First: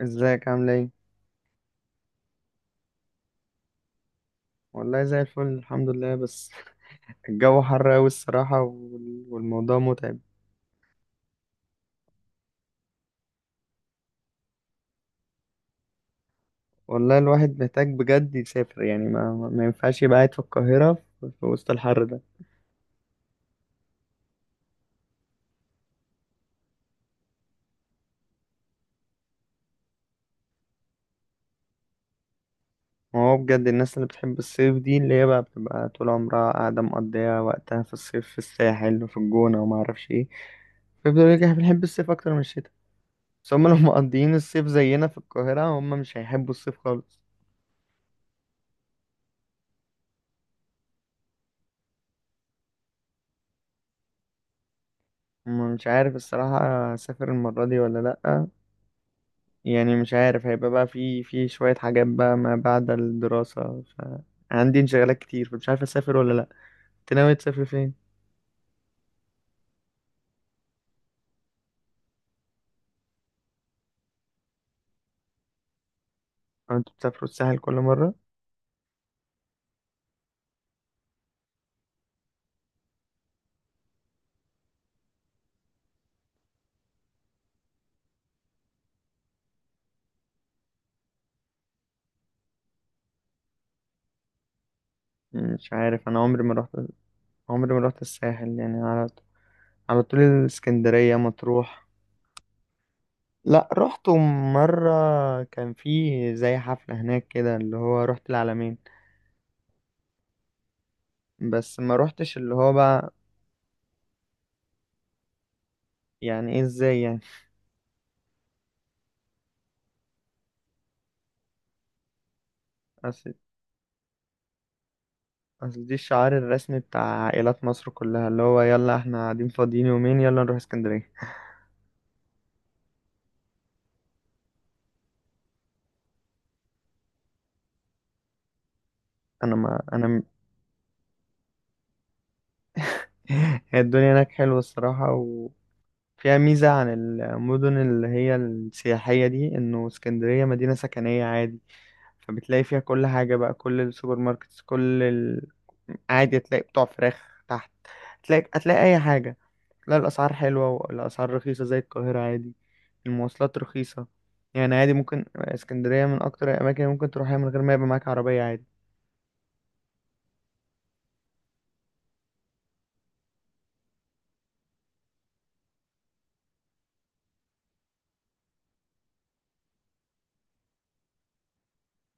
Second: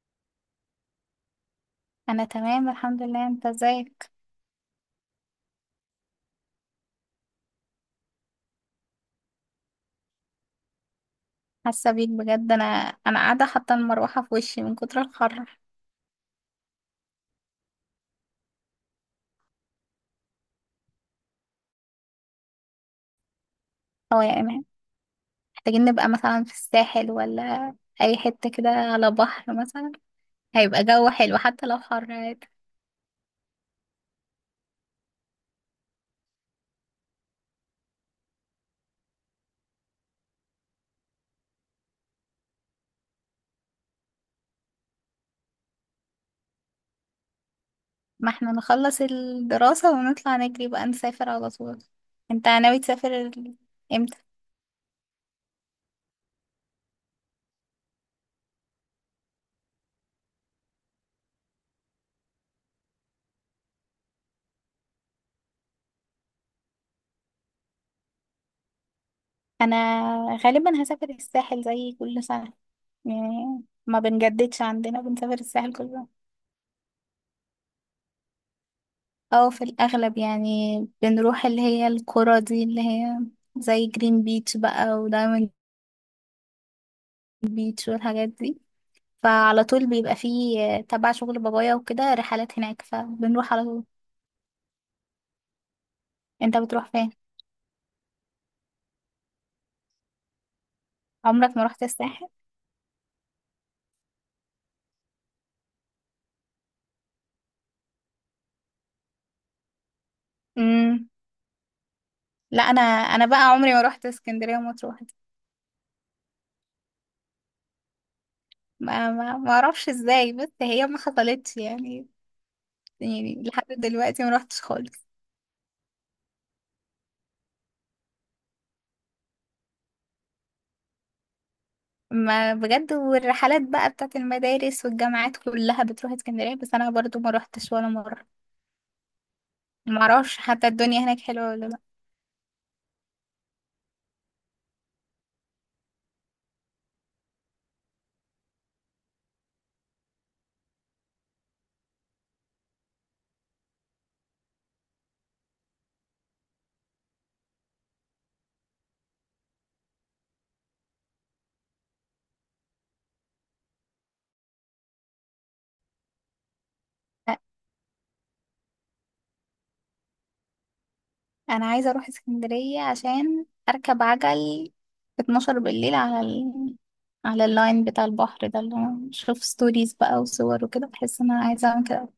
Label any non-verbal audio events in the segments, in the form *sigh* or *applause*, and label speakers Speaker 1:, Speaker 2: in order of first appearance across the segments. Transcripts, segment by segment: Speaker 1: ازيك؟ عامل ايه؟
Speaker 2: انا تمام الحمد لله. انت ازيك؟
Speaker 1: والله زي الفل الحمد لله، بس *laughs* الجو حر قوي الصراحة والموضوع متعب.
Speaker 2: حاسه بيك بجد. انا قاعده حاطه المروحه في وشي من كتر الحر.
Speaker 1: والله الواحد محتاج بجد يسافر، يعني ما ينفعش يبقى قاعد في القاهرة في وسط الحر ده.
Speaker 2: هو يا ايمان، محتاجين نبقى مثلا في الساحل، ولا اي حته كده على بحر مثلا، هيبقى جو حلو حتى لو حر عادي.
Speaker 1: ما هو بجد الناس اللي بتحب الصيف دي اللي هي بقى بتبقى طول عمرها قاعدة مقضية وقتها في الصيف في الساحل وفي الجونة وما اعرفش ايه، فيفضلوا يقولوا لك احنا بنحب الصيف اكتر من الشتاء. بس هم لو *laughs* مقضيين الصيف زينا في القاهرة هم مش هيحبوا الصيف خالص.
Speaker 2: ما احنا نخلص الدراسه ونطلع نجري بقى، نسافر على طول. انت ناوي تسافر امتى؟
Speaker 1: مش عارف الصراحة، أسافر المرة دي ولا لأ. يعني مش عارف، هيبقى بقى في شوية حاجات بقى ما بعد الدراسة، فعندي انشغالات كتير، فمش عارف أسافر ولا لأ. أنت ناوي تسافر فين؟
Speaker 2: انا غالبا هسافر الساحل زي كل سنه، يعني ما بنجددش، عندنا بنسافر الساحل كل سنه.
Speaker 1: أو أنت بتسافروا الساحل كل مرة؟
Speaker 2: او في الاغلب يعني بنروح اللي هي القرى دي، اللي هي زي جرين بيتش بقى، ودايموند بيتش والحاجات دي. فعلى طول بيبقى فيه تبع شغل بابايا وكده رحلات هناك، فبنروح على طول.
Speaker 1: مش عارف، أنا عمري ما
Speaker 2: انت
Speaker 1: رحت،
Speaker 2: بتروح فين؟
Speaker 1: عمري ما رحت الساحل، يعني على على طول الإسكندرية
Speaker 2: عمرك ما رحت
Speaker 1: مطروح.
Speaker 2: الساحل؟
Speaker 1: لأ رحت مرة، كان في زي حفلة هناك كده اللي هو رحت العلمين،
Speaker 2: امم
Speaker 1: بس ما رحتش اللي
Speaker 2: لا،
Speaker 1: هو
Speaker 2: انا
Speaker 1: بقى.
Speaker 2: انا بقى عمري ما رحت اسكندريه ومطروح دي.
Speaker 1: يعني إيه إزاي يعني؟
Speaker 2: ما اعرفش ازاي، بس هي ما حصلتش يعني، يعني
Speaker 1: *laughs*
Speaker 2: لحد دلوقتي ما رحتش خالص.
Speaker 1: اصل دي الشعار الرسمي بتاع عائلات مصر كلها، اللي هو يلا احنا قاعدين فاضيين يومين يلا نروح اسكندرية.
Speaker 2: ما بجد، والرحلات بقى بتاعت المدارس والجامعات كلها بتروح اسكندرية، بس انا برضو ما روحتش ولا مرة.
Speaker 1: انا ما
Speaker 2: ما
Speaker 1: انا م-
Speaker 2: اعرفش حتى الدنيا هناك حلوة ولا لا.
Speaker 1: *laughs* هي الدنيا هناك حلوة الصراحة، وفيها ميزة عن المدن اللي هي السياحية دي، انه اسكندرية مدينة سكنية عادي، فبتلاقي فيها كل حاجة بقى، كل السوبر ماركتس، كل ال... عادي هتلاقي بتوع فراخ تحت، هتلاقي اي حاجة. لا الأسعار حلوة، والأسعار رخيصة زي القاهرة عادي، المواصلات رخيصة، يعني عادي ممكن اسكندرية من أكتر الأماكن اللي ممكن تروحها من غير ما يبقى معاك عربية عادي.
Speaker 2: انا عايزة اروح اسكندرية عشان اركب عجل في 12 بالليل على على اللاين بتاع البحر ده، اللي انا بشوف ستوريز بقى وصور وكده، بحس ان انا عايزة اعمل كده.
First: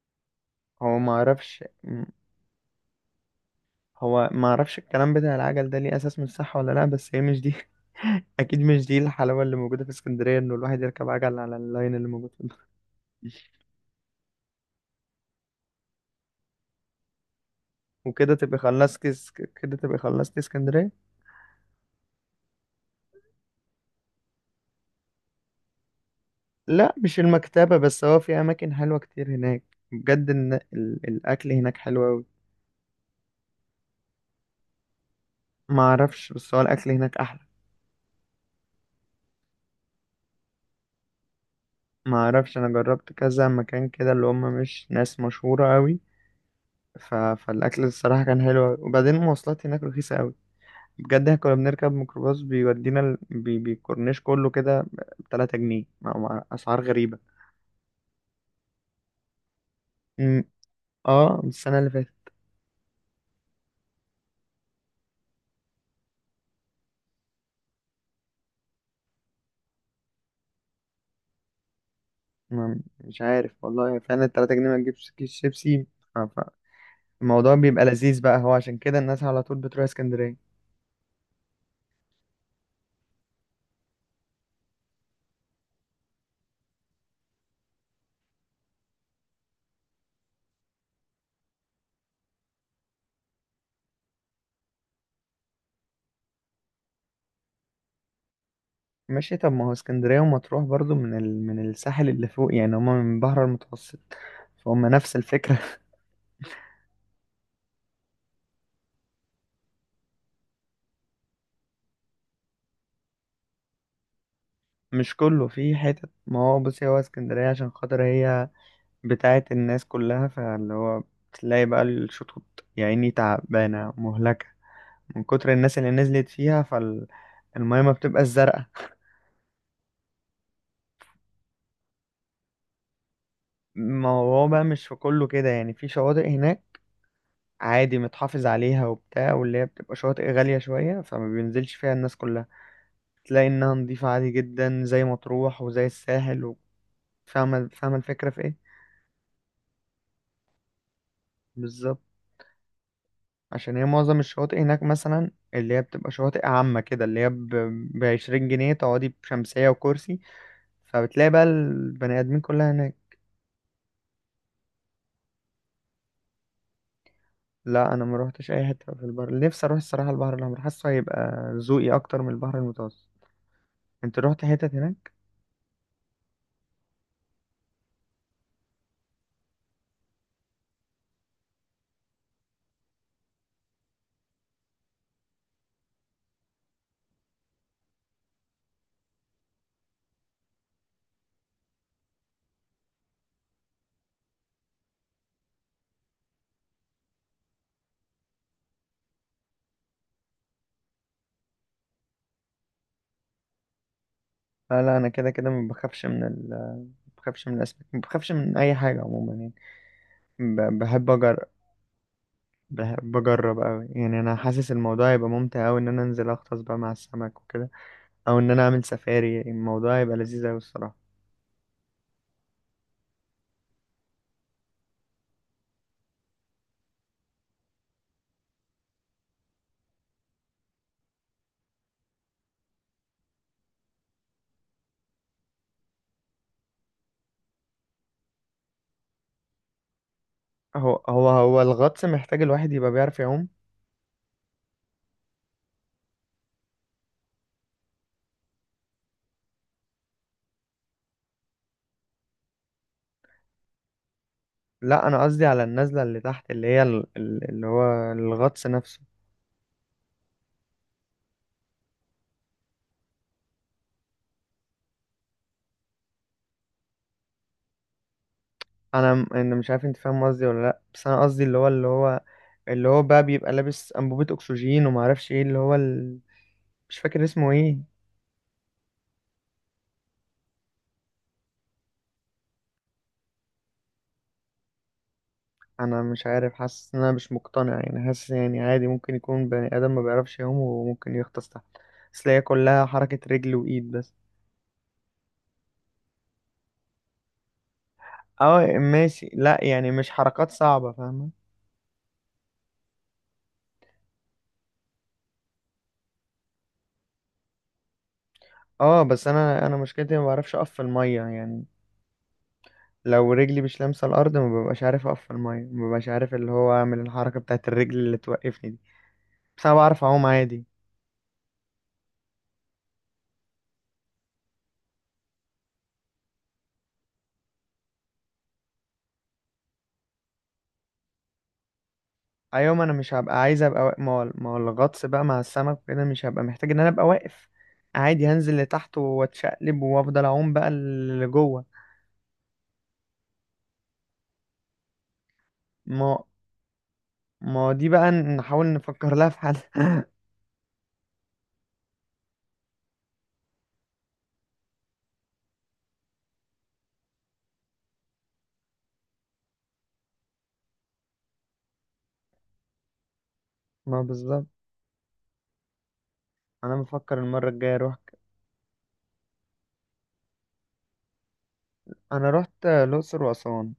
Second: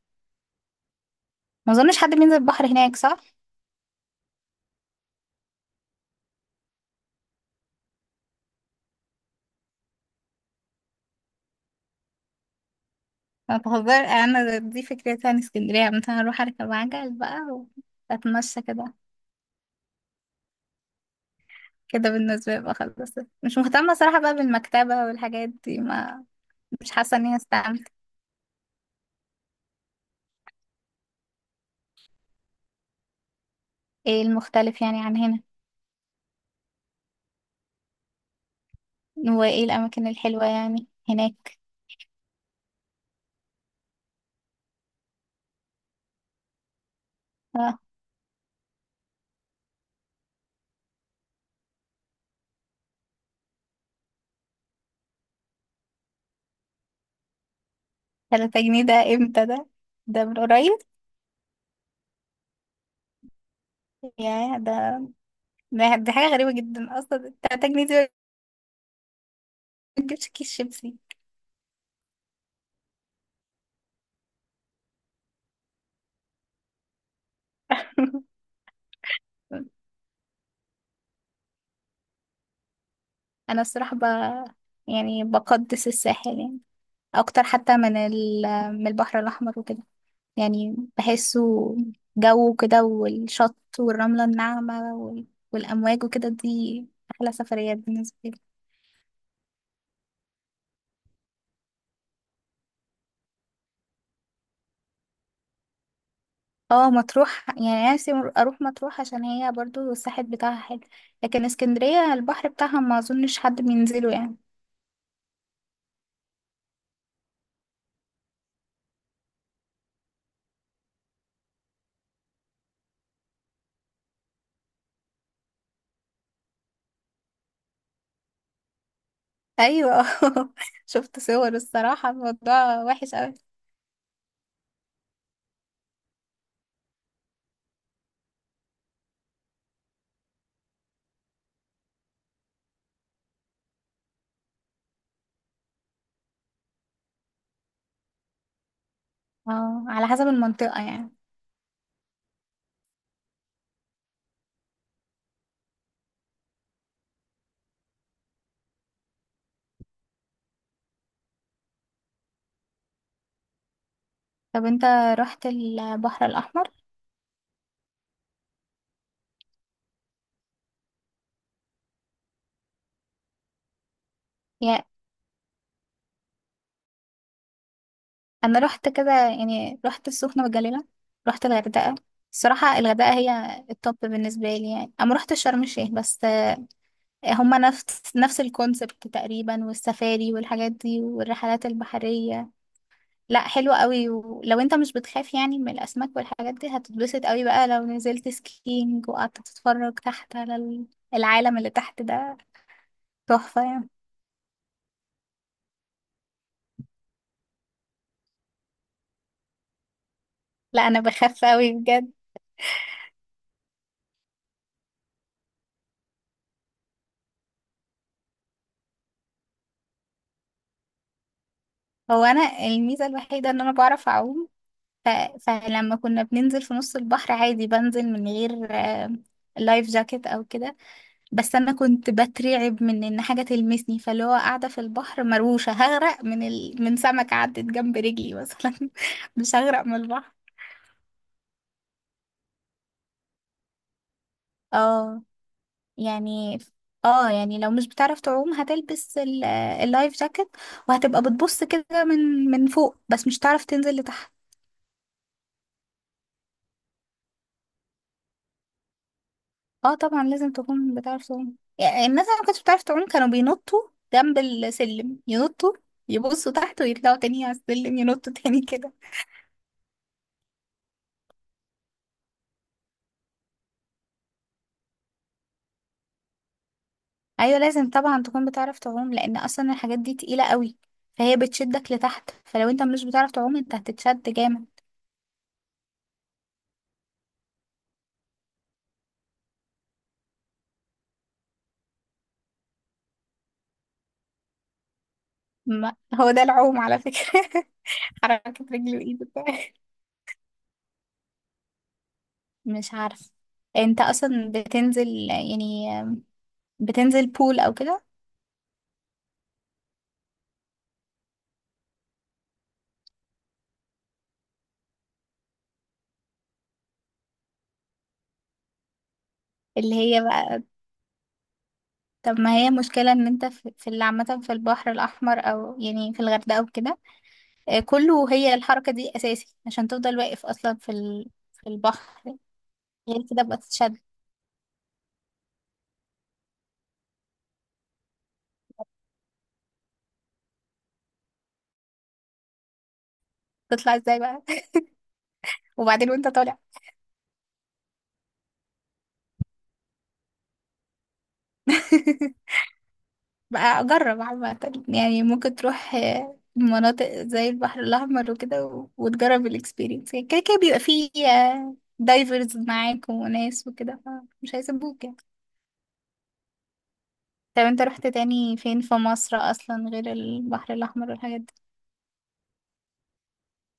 Speaker 1: هو ما أعرفش
Speaker 2: ما اظنش
Speaker 1: م-
Speaker 2: حد بينزل البحر هناك، صح؟
Speaker 1: هو ما أعرفش الكلام بتاع العجل ده ليه أساس من الصحة ولا لأ، بس هي مش دي. *laughs* أكيد مش دي الحلاوة اللي موجودة في اسكندرية، إنه الواحد يركب عجل على اللاين اللي موجود في
Speaker 2: ما
Speaker 1: *laughs*
Speaker 2: بهزر، انا دي فكرتي عن اسكندرية، مثلا اروح اركب عجل بقى
Speaker 1: وكده تبقى
Speaker 2: واتمشى كده.
Speaker 1: خلصت اس- كده تبقى خلصت اسكندرية.
Speaker 2: كده بالنسبة لي بقى خلاص. مش مهتمة صراحة بقى بالمكتبة والحاجات دي ما. مش
Speaker 1: لا
Speaker 2: حاسة
Speaker 1: مش
Speaker 2: اني
Speaker 1: المكتبة
Speaker 2: استعملت.
Speaker 1: بس، هو في أماكن حلوة كتير هناك، بجد الأكل هناك حلو أوي.
Speaker 2: ايه المختلف يعني عن هنا؟
Speaker 1: ما اعرفش، بس هو الاكل هناك احلى.
Speaker 2: وايه الأماكن الحلوة يعني هناك؟
Speaker 1: ما اعرفش، انا جربت كذا مكان كده اللي هم مش ناس مشهوره قوي،
Speaker 2: اه،
Speaker 1: فالاكل الصراحه كان حلو أوي. وبعدين المواصلات هناك رخيصه قوي، بجد احنا كنا بنركب ميكروباص بيودينا بيكورنيش كله كده ب 3 جنيه، مع اسعار غريبه.
Speaker 2: تلاتة جنيه ده امتى ده؟ ده من
Speaker 1: أمم،
Speaker 2: قريب.
Speaker 1: اه من السنه اللي فاتت.
Speaker 2: يا ده، دي حاجة غريبة جدا أصلا. تلاتة جنيه دي ما تجيبش كيس شيبسي.
Speaker 1: ما... مش عارف والله، فعلا 3 جنيه ما تجيبش كيس شيبسي. ف... فالموضوع بيبقى لذيذ
Speaker 2: *laughs*
Speaker 1: بقى، هو عشان كده الناس على طول بتروح اسكندريه.
Speaker 2: أنا الصراحة يعني بقدس الساحل، يعني أكتر حتى من من البحر الأحمر وكده. يعني بحسه جو كده، والشط والرملة الناعمة والأمواج وكده، دي أحلى سفريات بالنسبة لي.
Speaker 1: ماشي، طب ما هو اسكندرية ومطروح برضو من من الساحل اللي فوق، يعني هما من البحر المتوسط، فهم نفس الفكرة.
Speaker 2: اه مطروح، يعني نفسي أروح مطروح، عشان هي برضو الساحل بتاعها حلو. لكن اسكندرية البحر بتاعها ما أظنش حد بينزله يعني.
Speaker 1: *laughs* مش كله في حتت، ما هو بصي، هو اسكندرية عشان خاطر هي بتاعة الناس كلها، فاللي هو بتلاقي بقى الشطوط يا عيني تعبانة مهلكة من كتر الناس اللي نزلت فيها، فالمية ما بتبقى الزرقاء.
Speaker 2: أيوة. *laughs* شفت صور الصراحة، الموضوع وحش أوي.
Speaker 1: *laughs* ما هو بقى مش في كله كده، يعني في شواطئ هناك عادي متحافظ عليها وبتاع، واللي هي بتبقى شواطئ غالية شوية فما بينزلش فيها الناس كلها، تلاقي انها نضيفة عادي جدا زي مطروح وزي الساحل فاهمة الفكرة في ايه.
Speaker 2: اه، على حسب المنطقة يعني.
Speaker 1: بالظبط، عشان هي معظم الشواطئ هناك مثلا اللي هي بتبقى شواطئ عامة كده اللي هي ب 20 جنيه تقعدي بشمسية وكرسي، فبتلاقي بقى البني آدمين كلها هناك.
Speaker 2: طب انت رحت البحر الأحمر؟
Speaker 1: لا أنا ما روحتش أي حتة في البحر، نفسي أروح الصراحة البحر الأحمر، حاسه هيبقى ذوقي أكتر من البحر المتوسط. أنت روحت حتت
Speaker 2: يعني
Speaker 1: هناك؟
Speaker 2: انا رحت كده، يعني رحت السخنه والجليله، رحت الغردقه. الصراحه الغردقه هي التوب بالنسبه لي، يعني انا ما رحت شرم الشيخ بس هما نفس الكونسبت تقريبا، والسفاري والحاجات دي والرحلات البحريه. لا حلوه قوي، ولو انت مش بتخاف يعني من الاسماك والحاجات دي، هتتبسط قوي بقى لو نزلت سكينج وقعدت تتفرج تحت على العالم اللي تحت ده، تحفه يعني.
Speaker 1: لا لا، أنا كده كده ما بخافش من ال ما بخافش من الأسماك، ما بخافش من أي حاجة عموما يعني،
Speaker 2: لا انا
Speaker 1: بحب
Speaker 2: بخاف
Speaker 1: أجرب،
Speaker 2: قوي بجد.
Speaker 1: بحب اجرب قوي، يعني انا حاسس الموضوع هيبقى ممتع قوي ان انا انزل اغطس بقى مع السمك وكده، او ان انا اعمل سفاري الموضوع هيبقى لذيذ قوي الصراحه.
Speaker 2: هو انا الميزه الوحيده ان انا بعرف اعوم. ف... فلما كنا بننزل في نص البحر عادي بنزل من غير لايف جاكيت او كده. بس انا كنت بترعب من ان حاجه تلمسني، فاللي هو قاعده في البحر مروشه هغرق من من سمكه عدت جنب رجلي مثلا. *laughs* مش هغرق من البحر.
Speaker 1: هو الغطس محتاج الواحد يبقى بيعرف يعوم.
Speaker 2: اه يعني. اه يعني لو مش بتعرف تعوم هتلبس اللايف جاكيت، وهتبقى بتبص كده من فوق بس مش هتعرف تنزل لتحت.
Speaker 1: لا انا قصدي على النزله اللي تحت اللي هي اللي هو الغطس نفسه.
Speaker 2: اه طبعا لازم تكون بتعرف تعوم، يعني الناس اللي ما كانتش بتعرف تعوم كانوا بينطوا جنب السلم، ينطوا، يبصوا تحت ويطلعوا تاني على السلم، ينطوا تاني كده.
Speaker 1: انا مش عارف انت فاهم قصدي ولا لا، بس انا قصدي اللي هو اللي هو بقى بيبقى لابس انبوبه اكسجين، وما اعرفش ايه اللي هو ال... مش فاكر اسمه
Speaker 2: ايوه،
Speaker 1: ايه.
Speaker 2: لازم طبعا تكون بتعرف تعوم لان اصلا الحاجات دي تقيلة قوي، فهي بتشدك لتحت، فلو انت مش بتعرف تعوم انت هتتشد جامد.
Speaker 1: انا مش عارف، حاسس ان انا مش مقتنع يعني، حاسس يعني عادي ممكن يكون بني ادم ما بيعرفش يعوم وممكن يغطس تحت، بس هي كلها حركة رجل وايد بس.
Speaker 2: ما هو ده العوم على فكرة. *laughs*
Speaker 1: اه
Speaker 2: حركة رجل وايد
Speaker 1: ماشي،
Speaker 2: وبتاع.
Speaker 1: لا يعني مش حركات صعبة، فاهمة.
Speaker 2: مش عارف، انت اصلا بتنزل يعني، بتنزل بول او كده؟
Speaker 1: اه بس انا مشكلتي ما بعرفش اقف في المية يعني، لو رجلي مش لامسة الارض ما ببقاش عارف اقف في المية، ما ببقاش عارف اللي هو اعمل الحركة بتاعت الرجل اللي توقفني دي، بس انا
Speaker 2: اللي
Speaker 1: بعرف
Speaker 2: هي
Speaker 1: اعوم
Speaker 2: بقى،
Speaker 1: عادي.
Speaker 2: طب ما هي مشكلة ان انت في اللي عامة في البحر الأحمر او يعني في الغردقة او كده. كله هي الحركة دي أساسي عشان تفضل واقف أصلا في في البحر.
Speaker 1: ايوه، ما انا مش
Speaker 2: غير
Speaker 1: هبقى
Speaker 2: كده بقى
Speaker 1: عايز ابقى واقف،
Speaker 2: تتشد.
Speaker 1: ما هو الغطس بقى مع السمك وكده مش هبقى محتاج ان انا ابقى واقف، عادي هنزل لتحت واتشقلب وافضل اعوم بقى لجوه.
Speaker 2: تطلع ازاي بقى؟ *laughs* وبعدين
Speaker 1: ما
Speaker 2: وانت طالع.
Speaker 1: ما دي بقى نحاول نفكر لها في حل.
Speaker 2: *laughs* بقى أجرب عامة، يعني ممكن تروح مناطق زي البحر الأحمر وكده، وتجرب الإكسبيرينس. كده كده بيبقى فيه دايفرز معاك وناس
Speaker 1: *laughs*
Speaker 2: وكده،
Speaker 1: ما بالظبط،
Speaker 2: فمش هيسيبوك يعني.
Speaker 1: انا بفكر المره
Speaker 2: طب
Speaker 1: الجايه
Speaker 2: انت
Speaker 1: اروح.
Speaker 2: رحت تاني فين في مصر أصلا غير البحر الأحمر والحاجات دي؟
Speaker 1: انا رحت الاقصر واسوان.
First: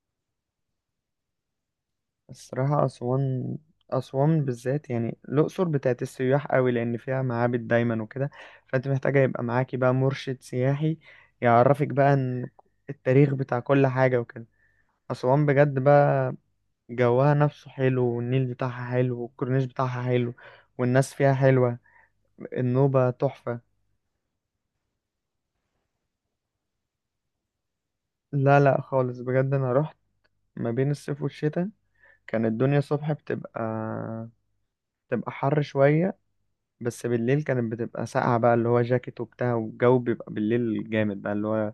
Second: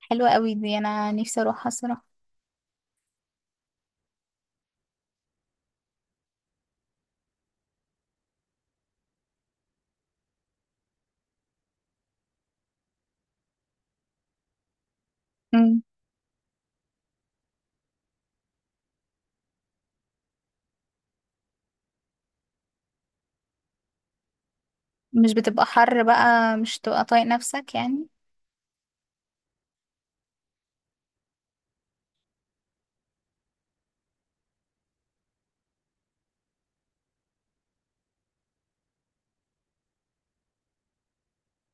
Speaker 2: حلوة قوي دي، انا نفسي اروحها الصراحة.
Speaker 1: الصراحه اسوان، اسوان بالذات، يعني الاقصر بتاعت السياح قوي لان فيها معابد دايما وكده، فانت محتاجه يبقى معاكي بقى مرشد سياحي يعرفك بقى إن التاريخ بتاع كل حاجه وكده. أسوان بجد
Speaker 2: مم.
Speaker 1: بقى، جوها نفسه حلو، والنيل بتاعها حلو، والكورنيش بتاعها حلو، والناس فيها حلوة، النوبة تحفة.
Speaker 2: مش بتبقى حر بقى؟ مش تبقى طايق نفسك يعني؟
Speaker 1: لا لا خالص، بجد أنا رحت ما بين الصيف والشتاء، كانت الدنيا الصبح بتبقى بتبقى حر شوية، بس بالليل كانت بتبقى ساقعة بقى، اللي هو جاكيت وبتاع، والجو بيبقى بالليل جامد بقى اللي هو،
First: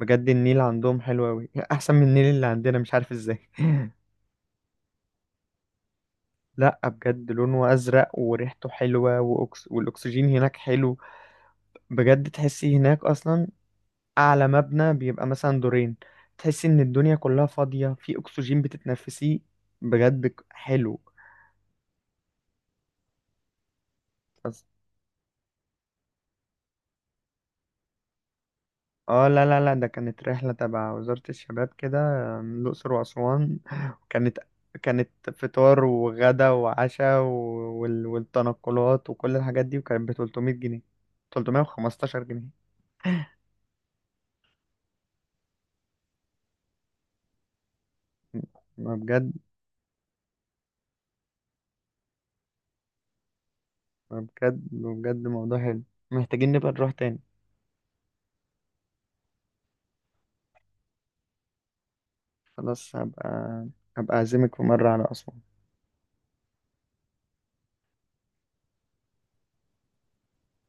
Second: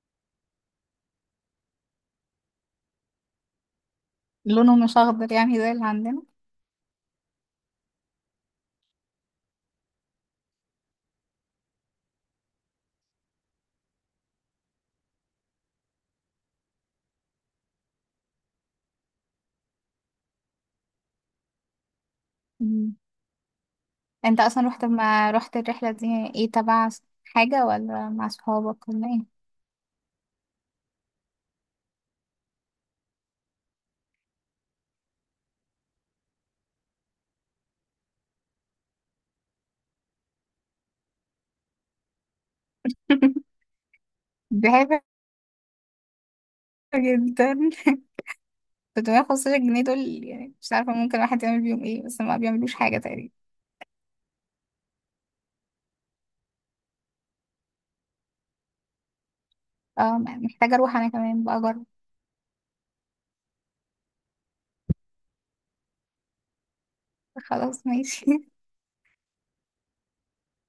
Speaker 1: بجد النيل عندهم حلو أوي. *laughs* أحسن من النيل اللي عندنا، مش عارف ازاي. *laughs*
Speaker 2: لونه مش اخضر يعني زي اللي عندنا؟
Speaker 1: لا بجد لونه أزرق وريحته حلوة، والأكسجين هناك حلو، بجد تحسي هناك اصلا اعلى مبنى بيبقى مثلا دورين، تحسي ان الدنيا كلها فاضية في اكسجين بتتنفسيه. بجد حلو.
Speaker 2: مم. انت
Speaker 1: بس
Speaker 2: اصلا رحت، ما رحت الرحلة دي ايه، تبع حاجة، ولا مع صحابك، ولا
Speaker 1: اه،
Speaker 2: ايه؟
Speaker 1: لا ده كانت رحلة تبع وزارة الشباب كده، الأقصر وأسوان *laughs* كانت كانت فطار وغدا وعشاء والتنقلات وكل الحاجات دي، وكانت ب 300 جنيه، 315 جنيه.
Speaker 2: *laughs* دي حاجة جدا.
Speaker 1: ما
Speaker 2: *laughs*
Speaker 1: بجد
Speaker 2: 315 جنيه دول، يعني مش عارفة ممكن الواحد يعمل بيهم ايه، بس ما بيعملوش حاجة تقريبا.
Speaker 1: ما بجد موضوع حلو، محتاجين نبقى نروح تاني.
Speaker 2: اه محتاجة اروح انا كمان بقى اجرب.
Speaker 1: خلاص، هبقى أعزمك في مرة على أسوان.
Speaker 2: خلاص ماشي.